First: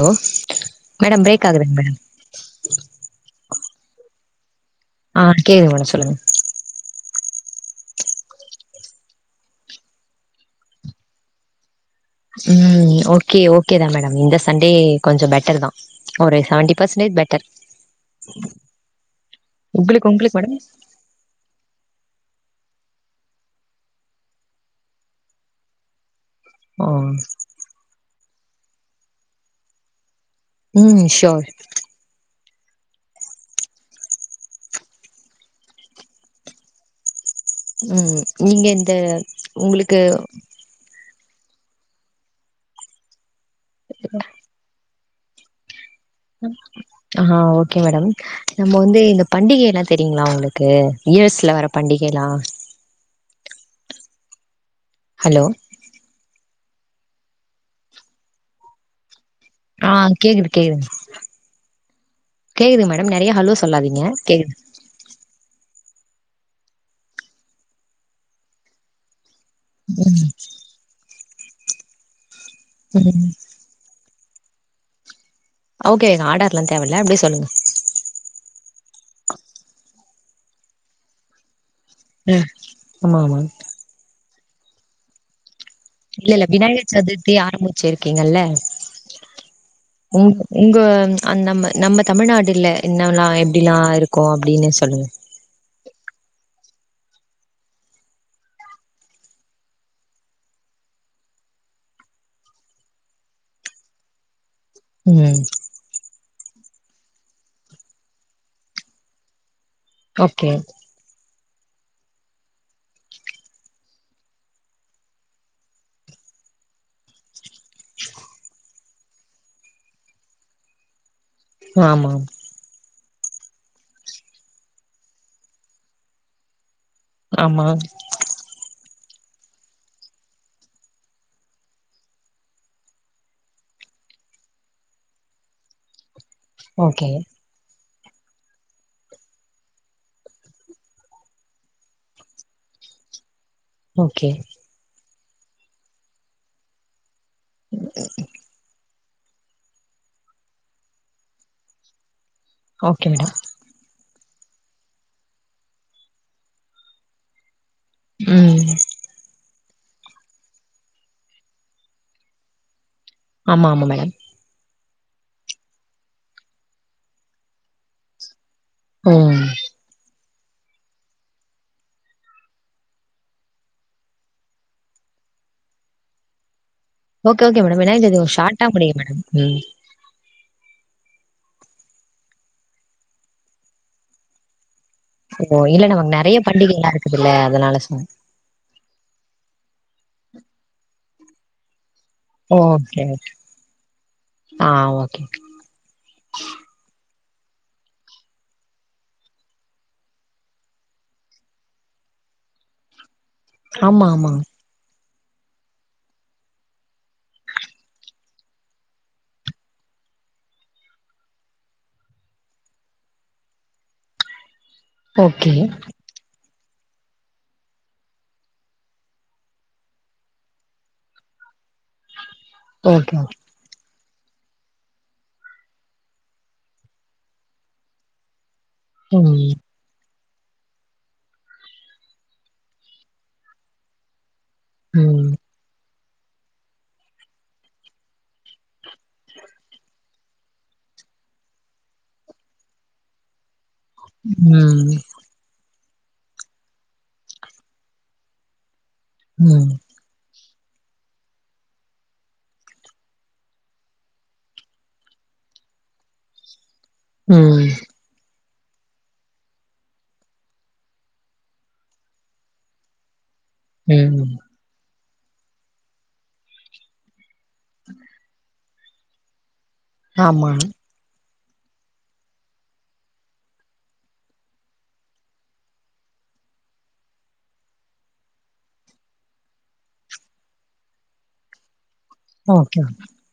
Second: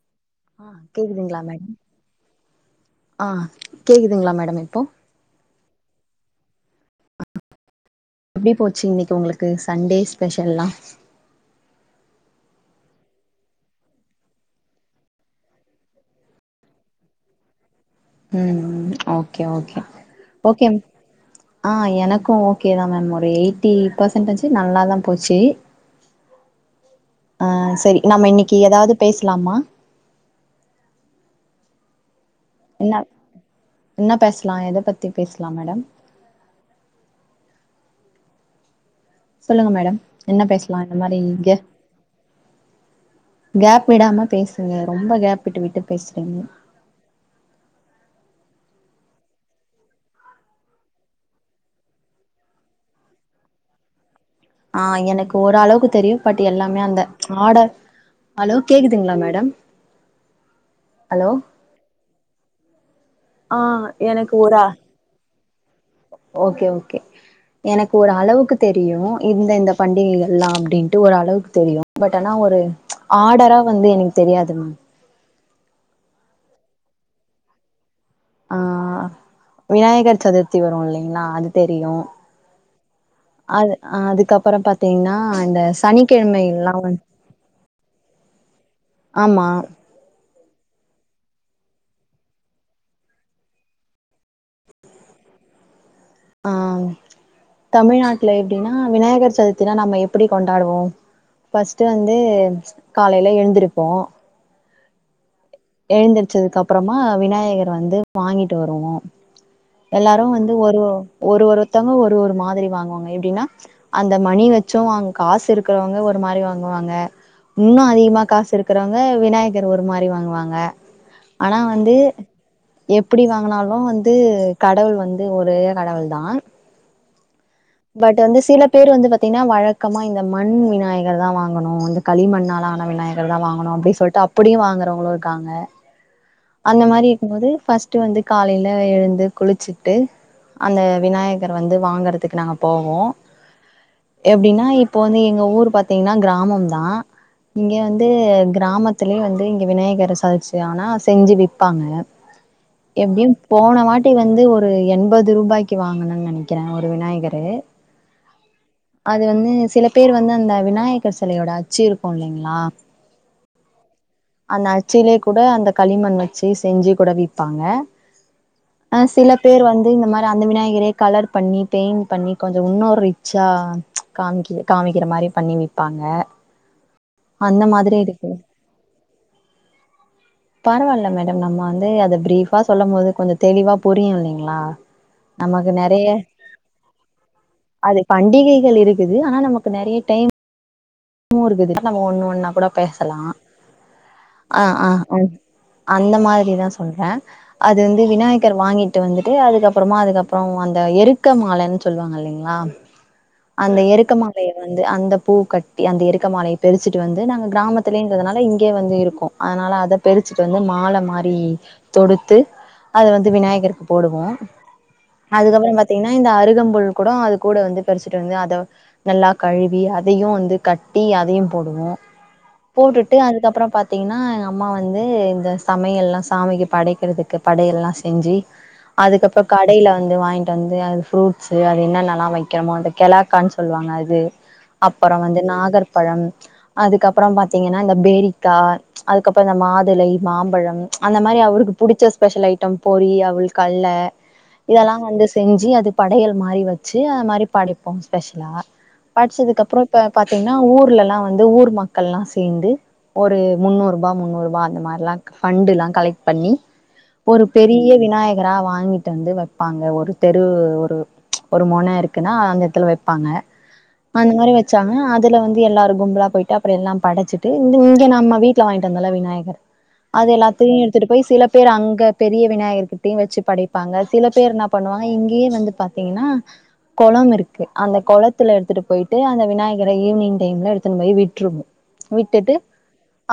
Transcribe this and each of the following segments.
Hello ஆ madam கேக்குதுங்ளா break மேட் ஆகுதுங்க மேடம் ஆ கேக்குதுங்ளா மேடம் இப்போ ஆ கேதுங்க மேடம் சொல்லுங்க எப்டி போச்சு இன்னிக்கு ஒங்ளுக்கு சண்டே ஸ்பெஷல்லா ம் ஓகே ஓகேதா மேடம் இந்த சண்டே கொஞ்ச பெட்டர் தா ஒரு சவன்ட்டி பர்சன்டேஜ் பெட்டர் ம் ம் ஓகே ஓகே உங்களுக்கு உங்களுக்கு மேடம் ஓகேம் அ எனக்கு ஓகேதா மேம் ஒரு எய்ட்டி பெர்சன்டேஜி நல்லாதா போச்சி ஒ அ சரி நம்ம இன்னிக்கி எதாவ்து பேஸ்லாமா ம் ஷோர் என்ன என்ன பேஸ்லா எத பத்தி பேஸ்லா மேடம் நீங்க இந்த சொல்லுங்க மேடம் உங்களுக்கு என்ன பேசலா இந்த மாதிரி இங்க கேப் விடாம பேசுங்க ரொம்ப கேப் விட்டு விட்டு பேசுறீங்க ஆ ஓகே மேடம் நம்ம வந்து இந்த பண்டிகைனா தெரியுங்ளா உங்களுக்கு யூ எஸ்ல வர பண்டிகை லா ஆ எனக்கு ஹலோ ஓரளவுக்கு தெரிய பட் எல்லாமே அந்த ஆர்டர் ஹலோ கேக்குதுங்ளா மேடம் ஆ கேக்குது கேக்குது ஹலோ கேக்குது மேடம் நறைய ஹலோ ஆ சொல்லாதீங்க எனக்கு கேக்குது ஒரு ஓகே ஓகே எனக்கு ஒரு அளவுக்கு தெரியு இந்தெந்த பண்டிகை ம் எல்லாம் அப்டின்ட்டு ஓரளவுக்கு தெரியு பட் ஆனா ஒரு ம் ஆர்டரா வந்து எனக்கு தெரியாது ஓகே ஆர்டர்லா தேவல்ல அப்டியே சொல்லுங்க அ விநாயகர் சதுர்த்தி வரு இல்லைங்களா அது தெரியு ஆமா ஆமா அது அதுக்கப்புற பாத்தீங்னா அந்த சனி இல்ல இல்ல விநாயகர் சதுர்த்தி ஆரம்மிச்சிருக்கீங்கல்ல ஆமா உங் உங்க நம்ம நம்ம தமிழ்நாட்டில்ல இன்னவெல்லா எப்டிலா இருக்கு அப்டின்னு சொல்லுங்க தமிழ்நாட்டுல எப்டினா விநாயகர் சதுர்த்தினா நம்ம எப்டி கொண்டாடுவோ ஃபர்ஸ்ட்டு வந்து காலைல எழுந்திரிப்போ ம் எழுந்திரிச்சதுக்கப்பறமா விநாயகர் வந்து வாங்கிட்டு வருவோ எல்லாரு ஓகே வந்து ஒரு ஒரு ஒருத்தவங்க ஒரு ஒரு மாதிரி வாங்குவாங்க எப்டினா அந்த மணி வச்சு வாங் காசு இருக்கறவங்க ஒரு மாரி வாங்குவாங்க இன்னு அதிகமா காசு இருக்கறவங்க விநாயகர் ஒரு மாரி வாங்குவாங்க ஆனா வந்து ஆமா எப்டி வாங்கனாலு வந்து கடவுள் வந்து ஒரே கடவுள் தா ஆமா ட்ட வந்து சில பேர் வந்து பாத்திங்னா வழக்கமா இந்த மண் விநாயகர் தா வாங்கணு இந்த களிமண்ணால ஆன விநாய கர்தா வாங்கணு அப்டி சொல்ட்டு அப்புடியு வாங்குறவுங்களு இருக்காங்க அந்த ஓகே மாரி இருக்கும் போது ஃபர்ஸ்டு வந்து காலைல எழுந்து குளிச்சுட்டு அந்த விநாயகர் வந்து வாங்கறதுக்கு நாங்க போவோ ஓகே எப்டினா இப்போ வந்து எங்க ஊர் பாத்திங்னா கிராமம் தா இங்க வந்து கிராமத்திலே வந்து இங்க விநாயகர் சதச்சு ஆனா செஞ்சு விப்பாங்க ஓகே எப்டியு மேடம் போன வாட்டி வந்து ஒரு எண்பது ரூபாய்க்கு வாங்கனேன் நெனைக்கிறே ஒரு விநாயகரு ம் அது வந்து சிலப் பேர் வந்து அந்த விநாயகர் சிலையோட அச்சு இருக்கு இல்லைங்ளா ஆமா ஆமா மேடம் அந்த அச்சுலே கூட அந்த களிமண் வச்சு செஞ்சு கூட விப்பாங்க ஆ சில ம் பேர் வந்து இந்த ம து அந்த மிநாயகரே கலர் பண்ணி பெயிண்ட் பண்ணி கொஞ்ச உன்னோ ரிச்சா காம்க்கி காமிக்கிற மாரி பண்ணி விப் பாங்க okay okay madam Vinayaka Chaturthi கொஞ் ஷாட்டா முடிங்க மேடம் ம் பரவால்ல மேடம் நம்ப வந்து அத பிரீஃபா சொல்லம் போது கொஞ்ச தெளிவா புரியு இல்லைங்ளா ஓ நமக்கு இல்ல நெறைய பண்டிகைல்லா இருக்குதுல்ல அதனால அது சொன்னே பண்டிகைகள் இருக் இது ஆனா நமக்கு நெறைய டைம் மு இருக்குது நம்ம ஒன்னு ஒன்னா கூட ஓகே ஓகே. பேசலாம் ஆ ஆ உம் அந்த மாதிரி தான் சொல்றே அது வந்து விநாயகர் வாங்கிட்டு வந்துட்டு அதுக்கு அப்பறமா அதுக்கப்பறம் அந்த எருக்க மாலன் சொல்லுவாங்க இல்லைங்ளா அந்த ஆமா ஆமா எருக்கமாலைய வந்து அந்த பூ கட் டி அந்த எருக்க மாலைய பெரிச்சுட்டு வந்து நாங்க கிராமத்துலேங்கறதுனால இங்கே வந்து இருக்கோ அதனால அத பெறிச்சுட்டு வந்து மால மாரி தொடுத்து அத வந்து விநாயகருக்கு போடுவோ ஓகே அதுக்கப்பறம் பாத்தீங்கன்னா இந்த அருகம்புல் கூட அது கூட வந்து பறிச்சுட்டு வந்து அத நல்லா கழுவி அதையும் வந்து கட்டி அதையு போடுவோம் ஓகே போட்டுட்டு ஓகே அதுக்கப்பறம் பாத் தீங்கன்னா எங்க அம்மா வந்து இந்த சமையல் எல்லாம் சாமிக்கு படைக்கறதுக்கு படையெல்லா செஞ்சு அதுக்கப்பறம் ம் காய் கடைல வந்து வாங்கிட்டு வந்து அது ஃப்ரூட்ஸ்சு அது என்னெல்லா வெக்கிறமோ அந்த கெலாக்கான் சொல்லுவாங்க அது அப்பறம் ம் வந்து நாகர்பழம் அதுக்கப்பறம் பாத்தீங்கன்னா இந்த பேரிக்கா அதுக்கப்பறோ இந்த மாதுளை மாம்பழம் அந்த மாரி அவுருக்கு புடிச்ச ஸ்பெஷல் ஐட்டம் பொரி அவுள் கல்ல ம் இதெல்லாம் வந்து செஞ்சு அது படையல் மாரி வெச்சு அது மாரி படைப்போ ஸ்பெஷலா ம் படச்சதுக்கப்பறோ இப்ப பாத்தீங்கன்னா ஊர்ல எல்லா வந்து ஊர் மக்கள்லா சேந்து ஒரு முன்னூரூபா முன்னூரூபா அந்த மாரில்லா ஃபண்டுளா கலெக்ட் பண்ணி ஒரு ம் பெரிய விநாயகரா வாங்கிட்டு வந்து வெப்பாங்க ஒரு தெரு ஒரு ஒரு மொண இருக்குன்னா அந்த எத்துல வெப்பாங்க அந்த ம் மாரி வெச் சாங்க அதுல வந்து எல்லாரும் கும்பலா போயிட்டு அப்றோ எல்லாம் படச்சிட்டு இங்கே நம்ம வீட்ல வாங்கிட்டு வந்தோல்ல விநாயகர் அது ஆமா எல்லாத்தையு எ த்துட்டு போய் சில பேரு அங்க பெரிய விநாயகர்கிட்டயு வெச்சு படைப்பாங்க சில பேர் என்ன பண்ணுவாங்க இங்கேயே வந்து பா த்தீங்கன்னா கொளம் இருக்கு அந்த கொளத்துல எடுத்துட்டு போயிட்டு அங்க விநாயகரை ஈவி்னிங் டைம்ல எடுத்துன் போய் விட்ருவோ விட்டுட்டு ஓகே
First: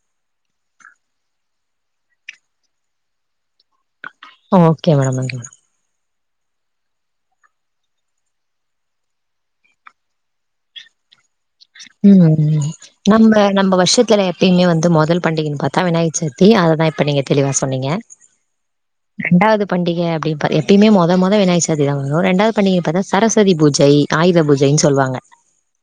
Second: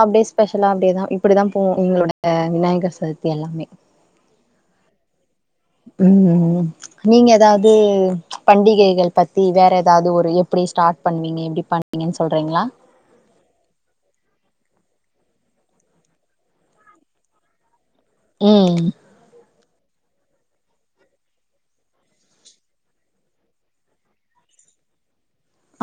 அப்படியே ஸ்பெஷலா அப்டியே ஸ்பெஷலா அப்டியே தா இப்டி தா போவு எங்களோட விநாயகர் சதுர்த்தி எல்லாமே ஓகே மேடம் ஓகே மேடம் ம் நீங்க எதாவது பண்டிகைகள் பத்தி வேற எதாவது ஒரு எப்டி ஸ்டார்ட் பண்ணுவீங்கே எப்டி பண்ணுவீங்கன் ம். சொல்றீங்ளா நம்ம நம்ம வருஷத்துல எப்பயுமே வந்து முதல் பண்டிகைன்னு பாத்தா விநாயகர் சதுர்த்தி அததான் இப்ப நீங்க தெளிவா சொன்னீங்க ம் ரெண்டாவது பண்டிக அப்டி பா எப்பயுமே மொத மொத விநாயக சதுர்த்திதா வரும் ரெண்டாவது பண்டிகை பாத்தா சரஸ்வதி பூஜை ஆயுத பூஜைன் சொல்வாங்க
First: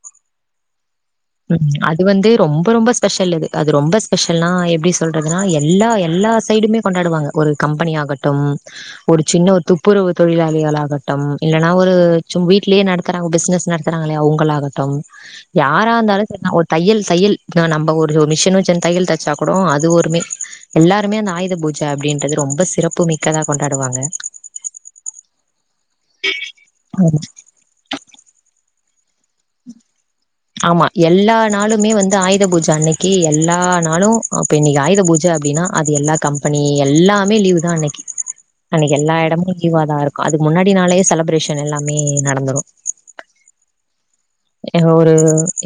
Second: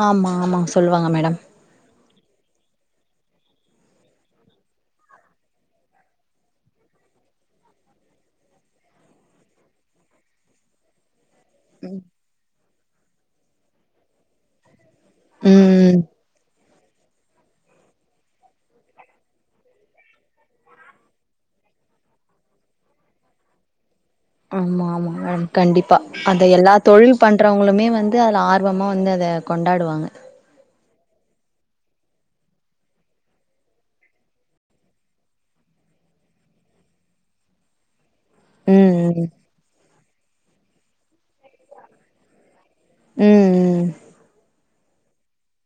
ஆமா ஆமாங் சொல்லுவாங்க மேடம் ம் அது வந்து ரொம்ப ரொம்ப ஸ்பெஷலு அது அது ரொம்ப ஸ்பெஷல்னா எப்டி சொல்றதுனா எல்லா எல்லா சைடுமே கொண்டாடுவாங்க ஒரு கம்பெனி ஆகட்டும் ஒரு சின்ன ஒரு துப்புரவு தொழிலாளிகள் ஆகட்டும் இல்லன்னா ஒரு சும் வீட்லயே நடத்துறாங்க பிசினஸ் நடத்துறாங்களே அவங்களாகட்டும் யாரா ம் இருந்தாலு செரி நா ஒர் தையல் தையல் நம்ம ஒரு மிஷின் வச்சே தையல் தைச்சா கூட அது ஒருமே எல்லாருமே அந்த ஆயுத பூஜ அப்டின்றது ரொம்ப சிறப்புமிக்கதா கொண்டாடுவாங்க ஆமா ஆமா மேடம் கண்டிப்பா அத எல்லா தொழில் பண்றவங்களுமே வந்து அதுல ஆர்வமா வந்து அது இத கொண்டாடுவாங்க ஆமா எல்லா நாளுமே வந்து ஆயுத பூஜ அன்னைக்கி எல்லா நாளு அப்ப இன்னைக்கி ஆயுத பூஜ அப்டின்னா அது எல்லா கம்பெனி எல்லாமே லீவு தா அன்னைக்கி அன்னைக்கி ம் எல்லா ம் எடமு லீவாதா இருக்கு அதுக்கு முன்னாடினாலே செலப்ரேஷன் எல்லாமே நடந்துரு ம் ம் எங்க ஒரு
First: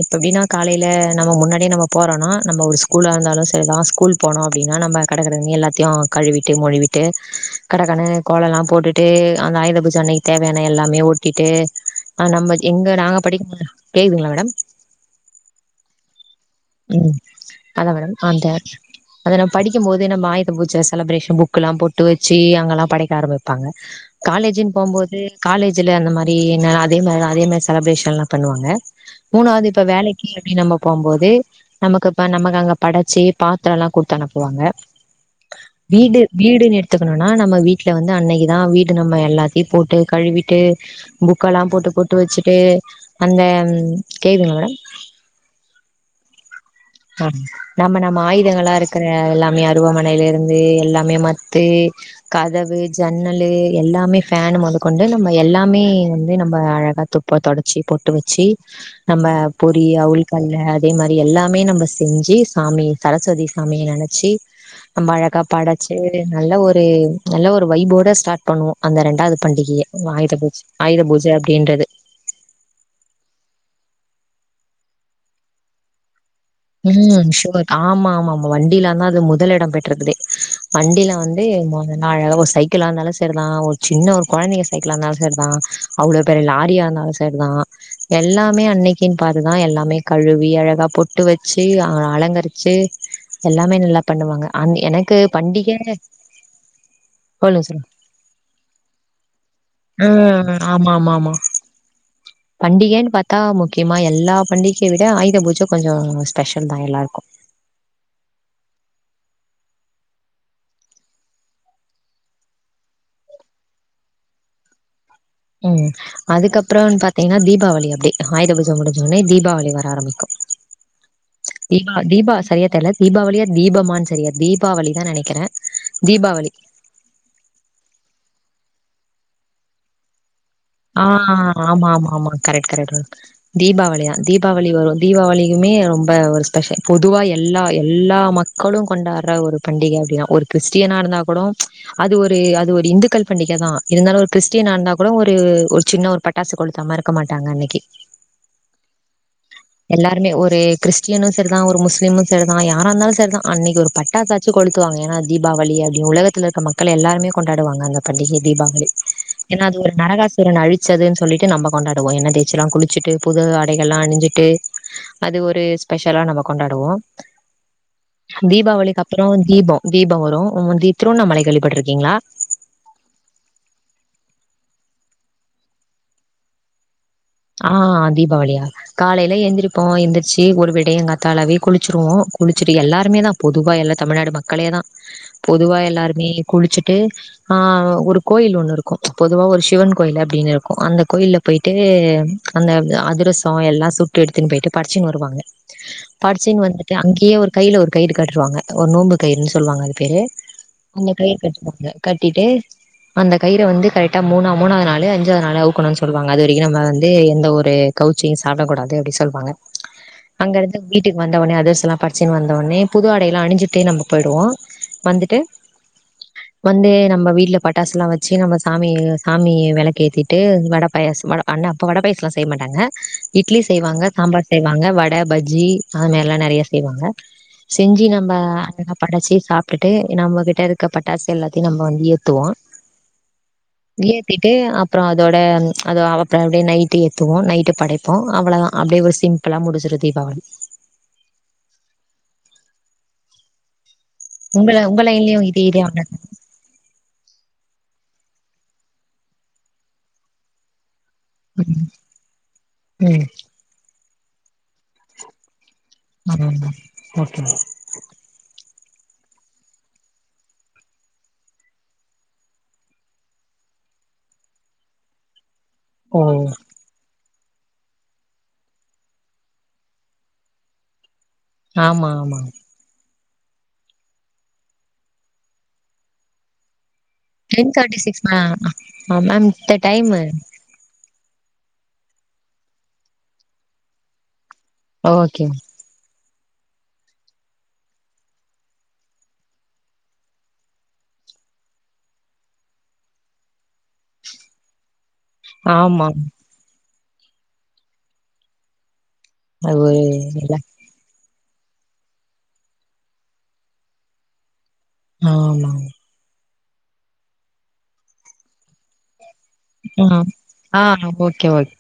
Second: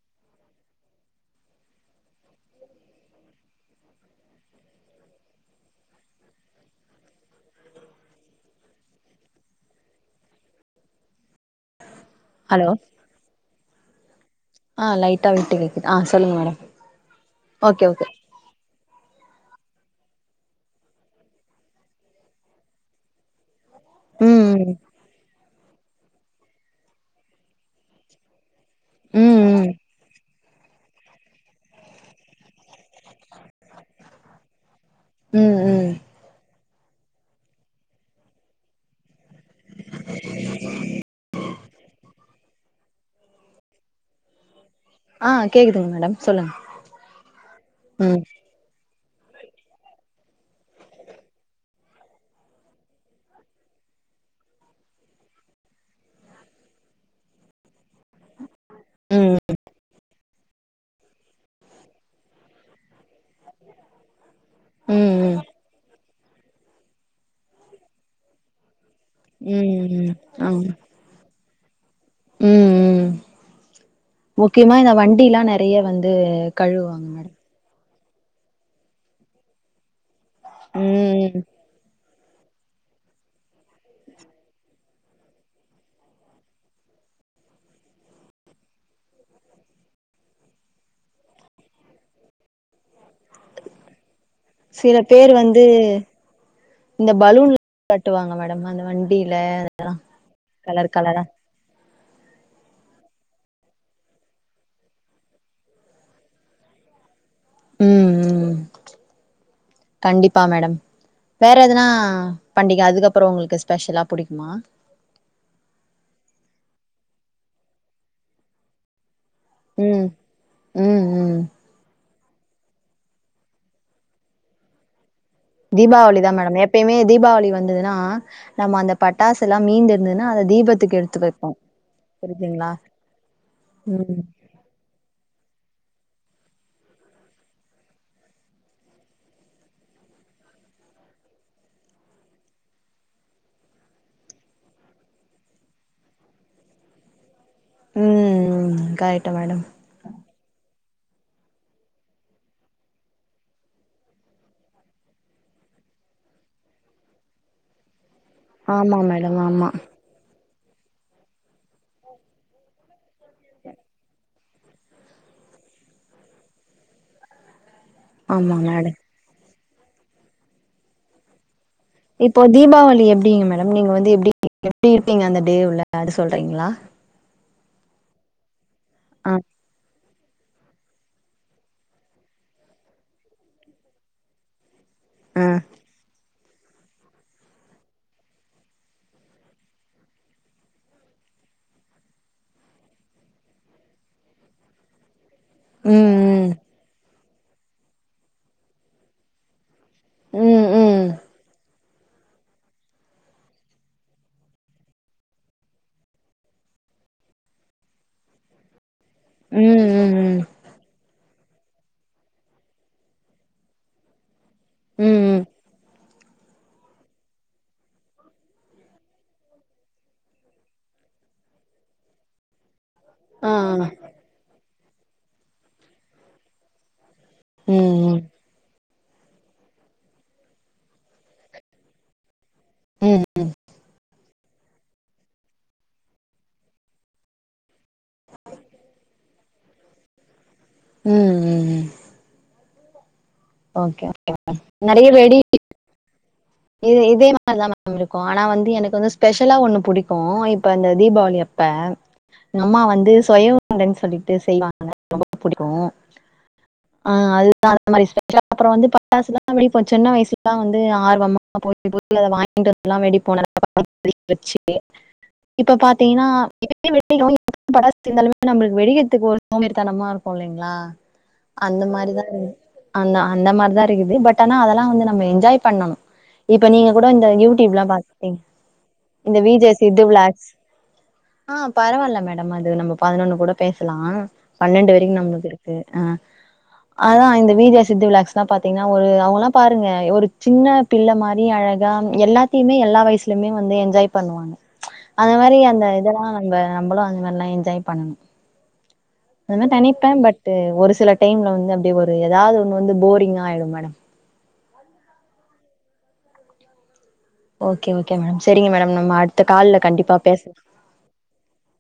இப்ப எப்டின்னா காலையில நம்ம முன்னாடியே நம்ம போறோனா நம்ம ஒரு ஸ் கூலா இருந்தாலு செரிதா ஸ்கூல் போனோ அப்டின்னா நம்ம கடகடனு எல்லாத்தையு கழுவிட்டு மொழிவிட்டு கடக்கனு கோலல்லா போட்டுட்டு அந்த ஆயுத பூஜ்ச்ச அன்னைக்கி தேவயான எல்லாமே ஒட்டிட்டு ஆ நம்ம ஹலோ எங்க நாங்க படிக்கும்போது கேக்குதுங்களா மேடம் ஆ லைட்டா விட்டு கேக்குது ஆ சொல்லுங்க மேடம் ம் ஓகே அதா ஓகே மேடம் அஅந்த அத நம் படிக்கும் போது நம்ம ஆயுத்த பூஜ செலிப்ரேஷ புக் எல்லா போட்டு வச்சு அங்கெல்லா படைக்க ஆரம்பிப்பாங்க காலேஜின் ம் போம்போது காலேஜ்ல அந்த மாரி என்ன அதே மா அதே மாரி செலப்ரேஷன் எல்லா பண்ணுவாங்க ம் மூணாவுது ம் இப்ப வேலைக்கி இல்லாட்டி நம்ம போம்போதே நமக்குப்ப நமக்கு அங்க படச்சு பாத்திரோ எல்லா கொட்த்து அனுப்புவாங்க ம் ம் ம். வீட்டு வீடுன்னு எடுத்துக்கணுனா நம்ம வீட்டுல வந்து அன்னைக்குதா வீடு நம்ம எல்லா சி போட்டு கழுவிட்டு புக்கல்லா போட்டு பொட்டு வச்சு டு அந்த கேக்குதுங்கள ஆ கேக்குதுங்க மேடம் சொல்லுங்க ஆ நம்ம நம்ம ம் ஆயுதங்களா இருக் க்கற எல்லாமே அருவாமனைல இருந்து எல்லாமே மத்து கதவு ஜன்னலு எல்லாமே ஃபேன் மொதகொண்டு நம்ம எல்லாமே வந்து நம்ம அழகா தொ ப தொடச்சி பொட்டு வச்சி நம்ம ம் பொறி அவுள் கல்ல அதே மாரி எல்லாமே நம்ம செஞ்சு சாமி சரஸ்வதி சாமிய நெனச்சி நம்ம ம் ம் அழகா படச்சு நல்ல ஒரு நல்ல ஒரு வைபோட ஸ்டார்ட் பண்ணுவோ அந்த ரெண்டாவ்து பண்டிகிய ம் ம் ஆயுத ஆ பூஜ ஆயுத பூஜ அப்டின்றது ம் ம் முக்கிமா இந்த வண்டில்லா நெறய வந்து கழுவுவாங்க ம் மேடம் சுவர்க் ஆமா ஆமாம வண்டியில்ல தா அது முதல் இடம் பெற்றதுலே வண்டில ம் வந்து மொத அழகா ஒரு சைக்கிளா இருந்தாலு சரிதா ஒரு சின்ன ஒரு குழந்தைங்க சைக்கிளா இருந்தாலு சரி தா அவ்வளோ பெரிய லாரியா இருந்தாலு ச சரிதா எல்லாமே அன்னைக்கின் பாதுதா எல்லாமே கழுவி அழகா பொட்டு வச் ச்சி அலங்கரிச்சு எல்லாமே நல்லா பண்ணுவாங்க அந் சில எனக்கு பேரு வந்து பண்டிகை இந்த பலூன்ல சொல்லுங்க சொல்லுங்க கட்டுவாங்க மேடம் அந்த வண்டியில ம் ஆமா ஆமா ஆமா பண்டிகன்னு பாத்தா முக்கியமா எல்லா பண்டிகையை விட ஆயுத பூஜ கொஞ்சோ ஸ்பெஷல் தா எல்லாருக்கு ம் ம் கண்டிப்பா மேடம் வேற எதுனா பண்டிக அதுக்கப்புறோ உங்களுக்கு ஸ்பெஷலா புடிக்குமா ம் அதுக்கப்புறோனு பாத்தீங்கன்னா தீபாவளி அப்டே ஆயுத பூஜ முடிஞ்சோனே தீபாவளி அப்டே வர ம் ஆரம்மிக்கு ம் ம் தீபா தீபா சரியா தெரில தீபாவளியா தீபமான்னு சரியா தீபாவளி தா நெனைக்கிறே தீபாவளி தா மேடம் எப் எப்பயுமே தீபாவளி வந்ததுன்னா நம்ம அந்த பட்டாசுல்லாம் மீந்திருதுன்னா அந்த தீபத் ஆ ஆமா ஆமா ஆமா கரெக்ட் கரெக்ட் தீபாவளி தா ம் தீப் தீபாவளி வரு தீபாவளிகுமே ரொம்ப ஒரு ஸ்பெஷல் பொதுவா எல்லா எல்லா மக் மக்களும் கொண்டாடுற ஒரு பண்டிக அப்டின்னா ஒரு கிறிஸ்டியனா இருந்தா கூடோ அது ஒரு அது ஒரு இந்துக்கள் பண்டிக தா இருந்தாலு ஒரு கிறிஸ்டியன்னா இருந்தா கூட ஒரு ஒரு ஒரு சின்ன ஒரு பட்டாசு கொளுத்தாம இருக்க மாட்டாங்க அன்னைக்கு ம் கரெக்ட்டு மேடம் எல்லாருமே ஒரு கிறிஸ்டியனு சரிதா ஒரு முஸ்லிமு சரிதா யாரா இருந்தாலு சரிதா அன்னைக்கு ஒரு பட் பட்டாசாச்சி கொளுத்துவாங்க ஏனா தீபாவளி அப்டி உலகத்தில இருக்க மக்கள் எல்லாருமே கொண்டாடுவாங்க அந்த பண்டிகை தீபாவளி ஆமா மேடம் ஏனா ஆமா அது ஒரு நரகாஸ் சுரன அழிச்சதுன் சொல்லிட்டு நம்ம கொண்டாடுவோ எண்ண தேய்ச்செல்லா குளிச்சுட்டு புது ஆடைகள்லா அணிஞ்சி ட்டு அது ஒரு ஸ்பெஷலா நம்ம கொண்டாவோ ஆமா மேடம் தீபாவளிக்கப் அப்புறோ தீபோ தீபோ வரு முந்தி த்ருவண்ணாமலை கேள்விபட்ருக்கீங்ளா இப்போ தீபாவளி எப்படிங்க மேடம் நீங்க வந்து எப்டி எப்டி இருப்பீங்க அந்த டே உள்ள அத சொல்றீங்ளா ஆ தீபாவளியா ஆ காலைல எந்திரிப் போ எந்திரிச்சி ஒரு விடியங்காத்தாலாவே குளிச்சுருவோ குளிச்சிட்டு எல்லாருமே தா பொதுவா எல்லா தமிழ்நாடு மக்களே தா ஆ பொதுவா எல்லாருமே குளிச்சுட்டு ஆ ஒரு கோயில் ஒன்னு இருக்கு பொதுவா ஒரு சிவன் கோயில் அப்டினு இருக்கு அந்த கோயில்ல போயிட்டு அந்த அதிரசோ எல்லா சுட்டு எடுத்துன் போயிட்டு படச்சின் வருவாங்க ம் படச்சின் வந்துட்டு அங் அங்கயே ஒரு கையில ஒரு கயிறு கட்ருவாங்க ஒரு நோம்பு கயிறுன் சொல்வாங்க அது பேரு ம் ம் ம் அந்த கயிறு கட்டுவாங்க கட்டிட்டு அந்த கயிற வந்து கரெக்டா மூணா மூணாவது நாளு அஞ்சாவது நாளு அவுக்கணுன் சொல்லுவாங்க அது வரைக்கு நம்ம வந்து எந்த ஒரு கவுச்சயு சாப்டக்கூடாது அப்டி சொல்வாங்க ம் ம் ம் அங்க இருந்து வீட்டுக்கு வந்தவுனே அதரசோ எல்லா படச்சுன் வந்தவுட்னே புது ஆடைலா அணி்ஞ்சுட்டே நம்ம போயிடுவோ ம் ம் வந்துட்டு வந்து நம்ம வீட்ல பட்டாசுலா வச்சு நம்ம சாமிய சாமி வெளக்கேத்திட்டு வட பாயசோ வ அண்ணா இப்ப வடை பாயாசெலா செய்ய மாட்டாங்க இட்லி ம் செய்வாங்க சாம்பார் செய்வாங்க வட பஜ்ஜி அது மாரிலா நெறய செய்வாங்க செஞ்சு ம் நம்ம படச்சி சாப்ட்டுட்டு நம்மகிட்ட இருக்க பட்டாசு எல்லாத்தயு நம்ம வந்து ஏத்துவோ ம் ம் ஏத்திட்டு அப்றோ அதோட அதோ அவப்ப அப்டியே நைட்டு ஏத்துவோ நைட்டு படைப்போ அவ்ளதா அப்டியே சிம்பிளா முடிஞ்சிடு தீபாவளி ம் ம் ம் ஓகே ஓகே உங்கள உங்க நெறய வெடி லைன்லயு இதே இதே இ இதே மாரிதா மேம் இருக்கு ஆனா வந்து எனக்கு வந்து ஸ்பெஷலா ஒன்னு புடிக்கு இப்ப இந்த தீபாவளி அப் இப்ப எங்க அம்மா ம் வந்து ம் சுய உருண்டன் சொல்லிட்டு செய்வாங்க ரொம்ப புடிக்கு ஆமாமா ஆ ஓகே அதுதா அந்த மாரி இ அப்றோ வந்து பட்டாசுலா வெடிப்போ சின்ன வயசுல்லா வந்து ஆர்வமா போய் போய் அத வாங் வாங்கிட்டு வந்துல்லா வெடிப்போ [inaudible] வச்சு இப்ப ஓ பாத்தீங்கன்னா [inaudible] இருக்கு இல்லங்ளா அந்த ஆமா மாரிதா ஆமா இருந்து அந்த அந்த மாரிதா இருக்குது பட் ஆனா அதெலா வந்து நம்ம என்ஜாய் பண்ணனு இப்ப நீங்க கூட இந்த டென் யூடியூப்லா தேர்ட்டி சிக்ஸ் பாப்பீங்க ஆ ஆ இந்த மேம் வி ஜேஸ் சித்து டைமு விலாஸ் ஆ பரவால்ல மேடம் அது நம்ம பதினொன்னு கூட பேசலா பன்னெண்டு வரைக்கு ஓகே நம்மள்து இருக்கு அ அதா இந்த வீஜேஸ் சித்து விலாஸ்லா பாத்தீங்கன்னா ஒரு அவுங்கலா பாருங்க ஒரு சின்ன பிள்ள மாரி அழகா எல்லாத் தியுமே எல்லா வயசுலயுமே வந்து என்ஜாய் பண்ணுவாங்க அந்த மாரி அந்த ஆமா இதெலா நம்ம நம்மளு அந்த மாரிலா என்ஜாய் பண்ணணு அதுனா அது ஒரு தனிப்பே பட் இல்ல ஒரு சில டைம்ல வந்து அப்டி ஒரு ஏதாவது ஒண்ணு வந்து போரிங்கா ஆயிடு மேடம் ஆ மா ஓகே ஓகே மேடம் சரிங்க மேடம் நம்ம அடுத்த கால்ல கண்டிப்பா ஆ பேச ஆ ஓகே ஓக்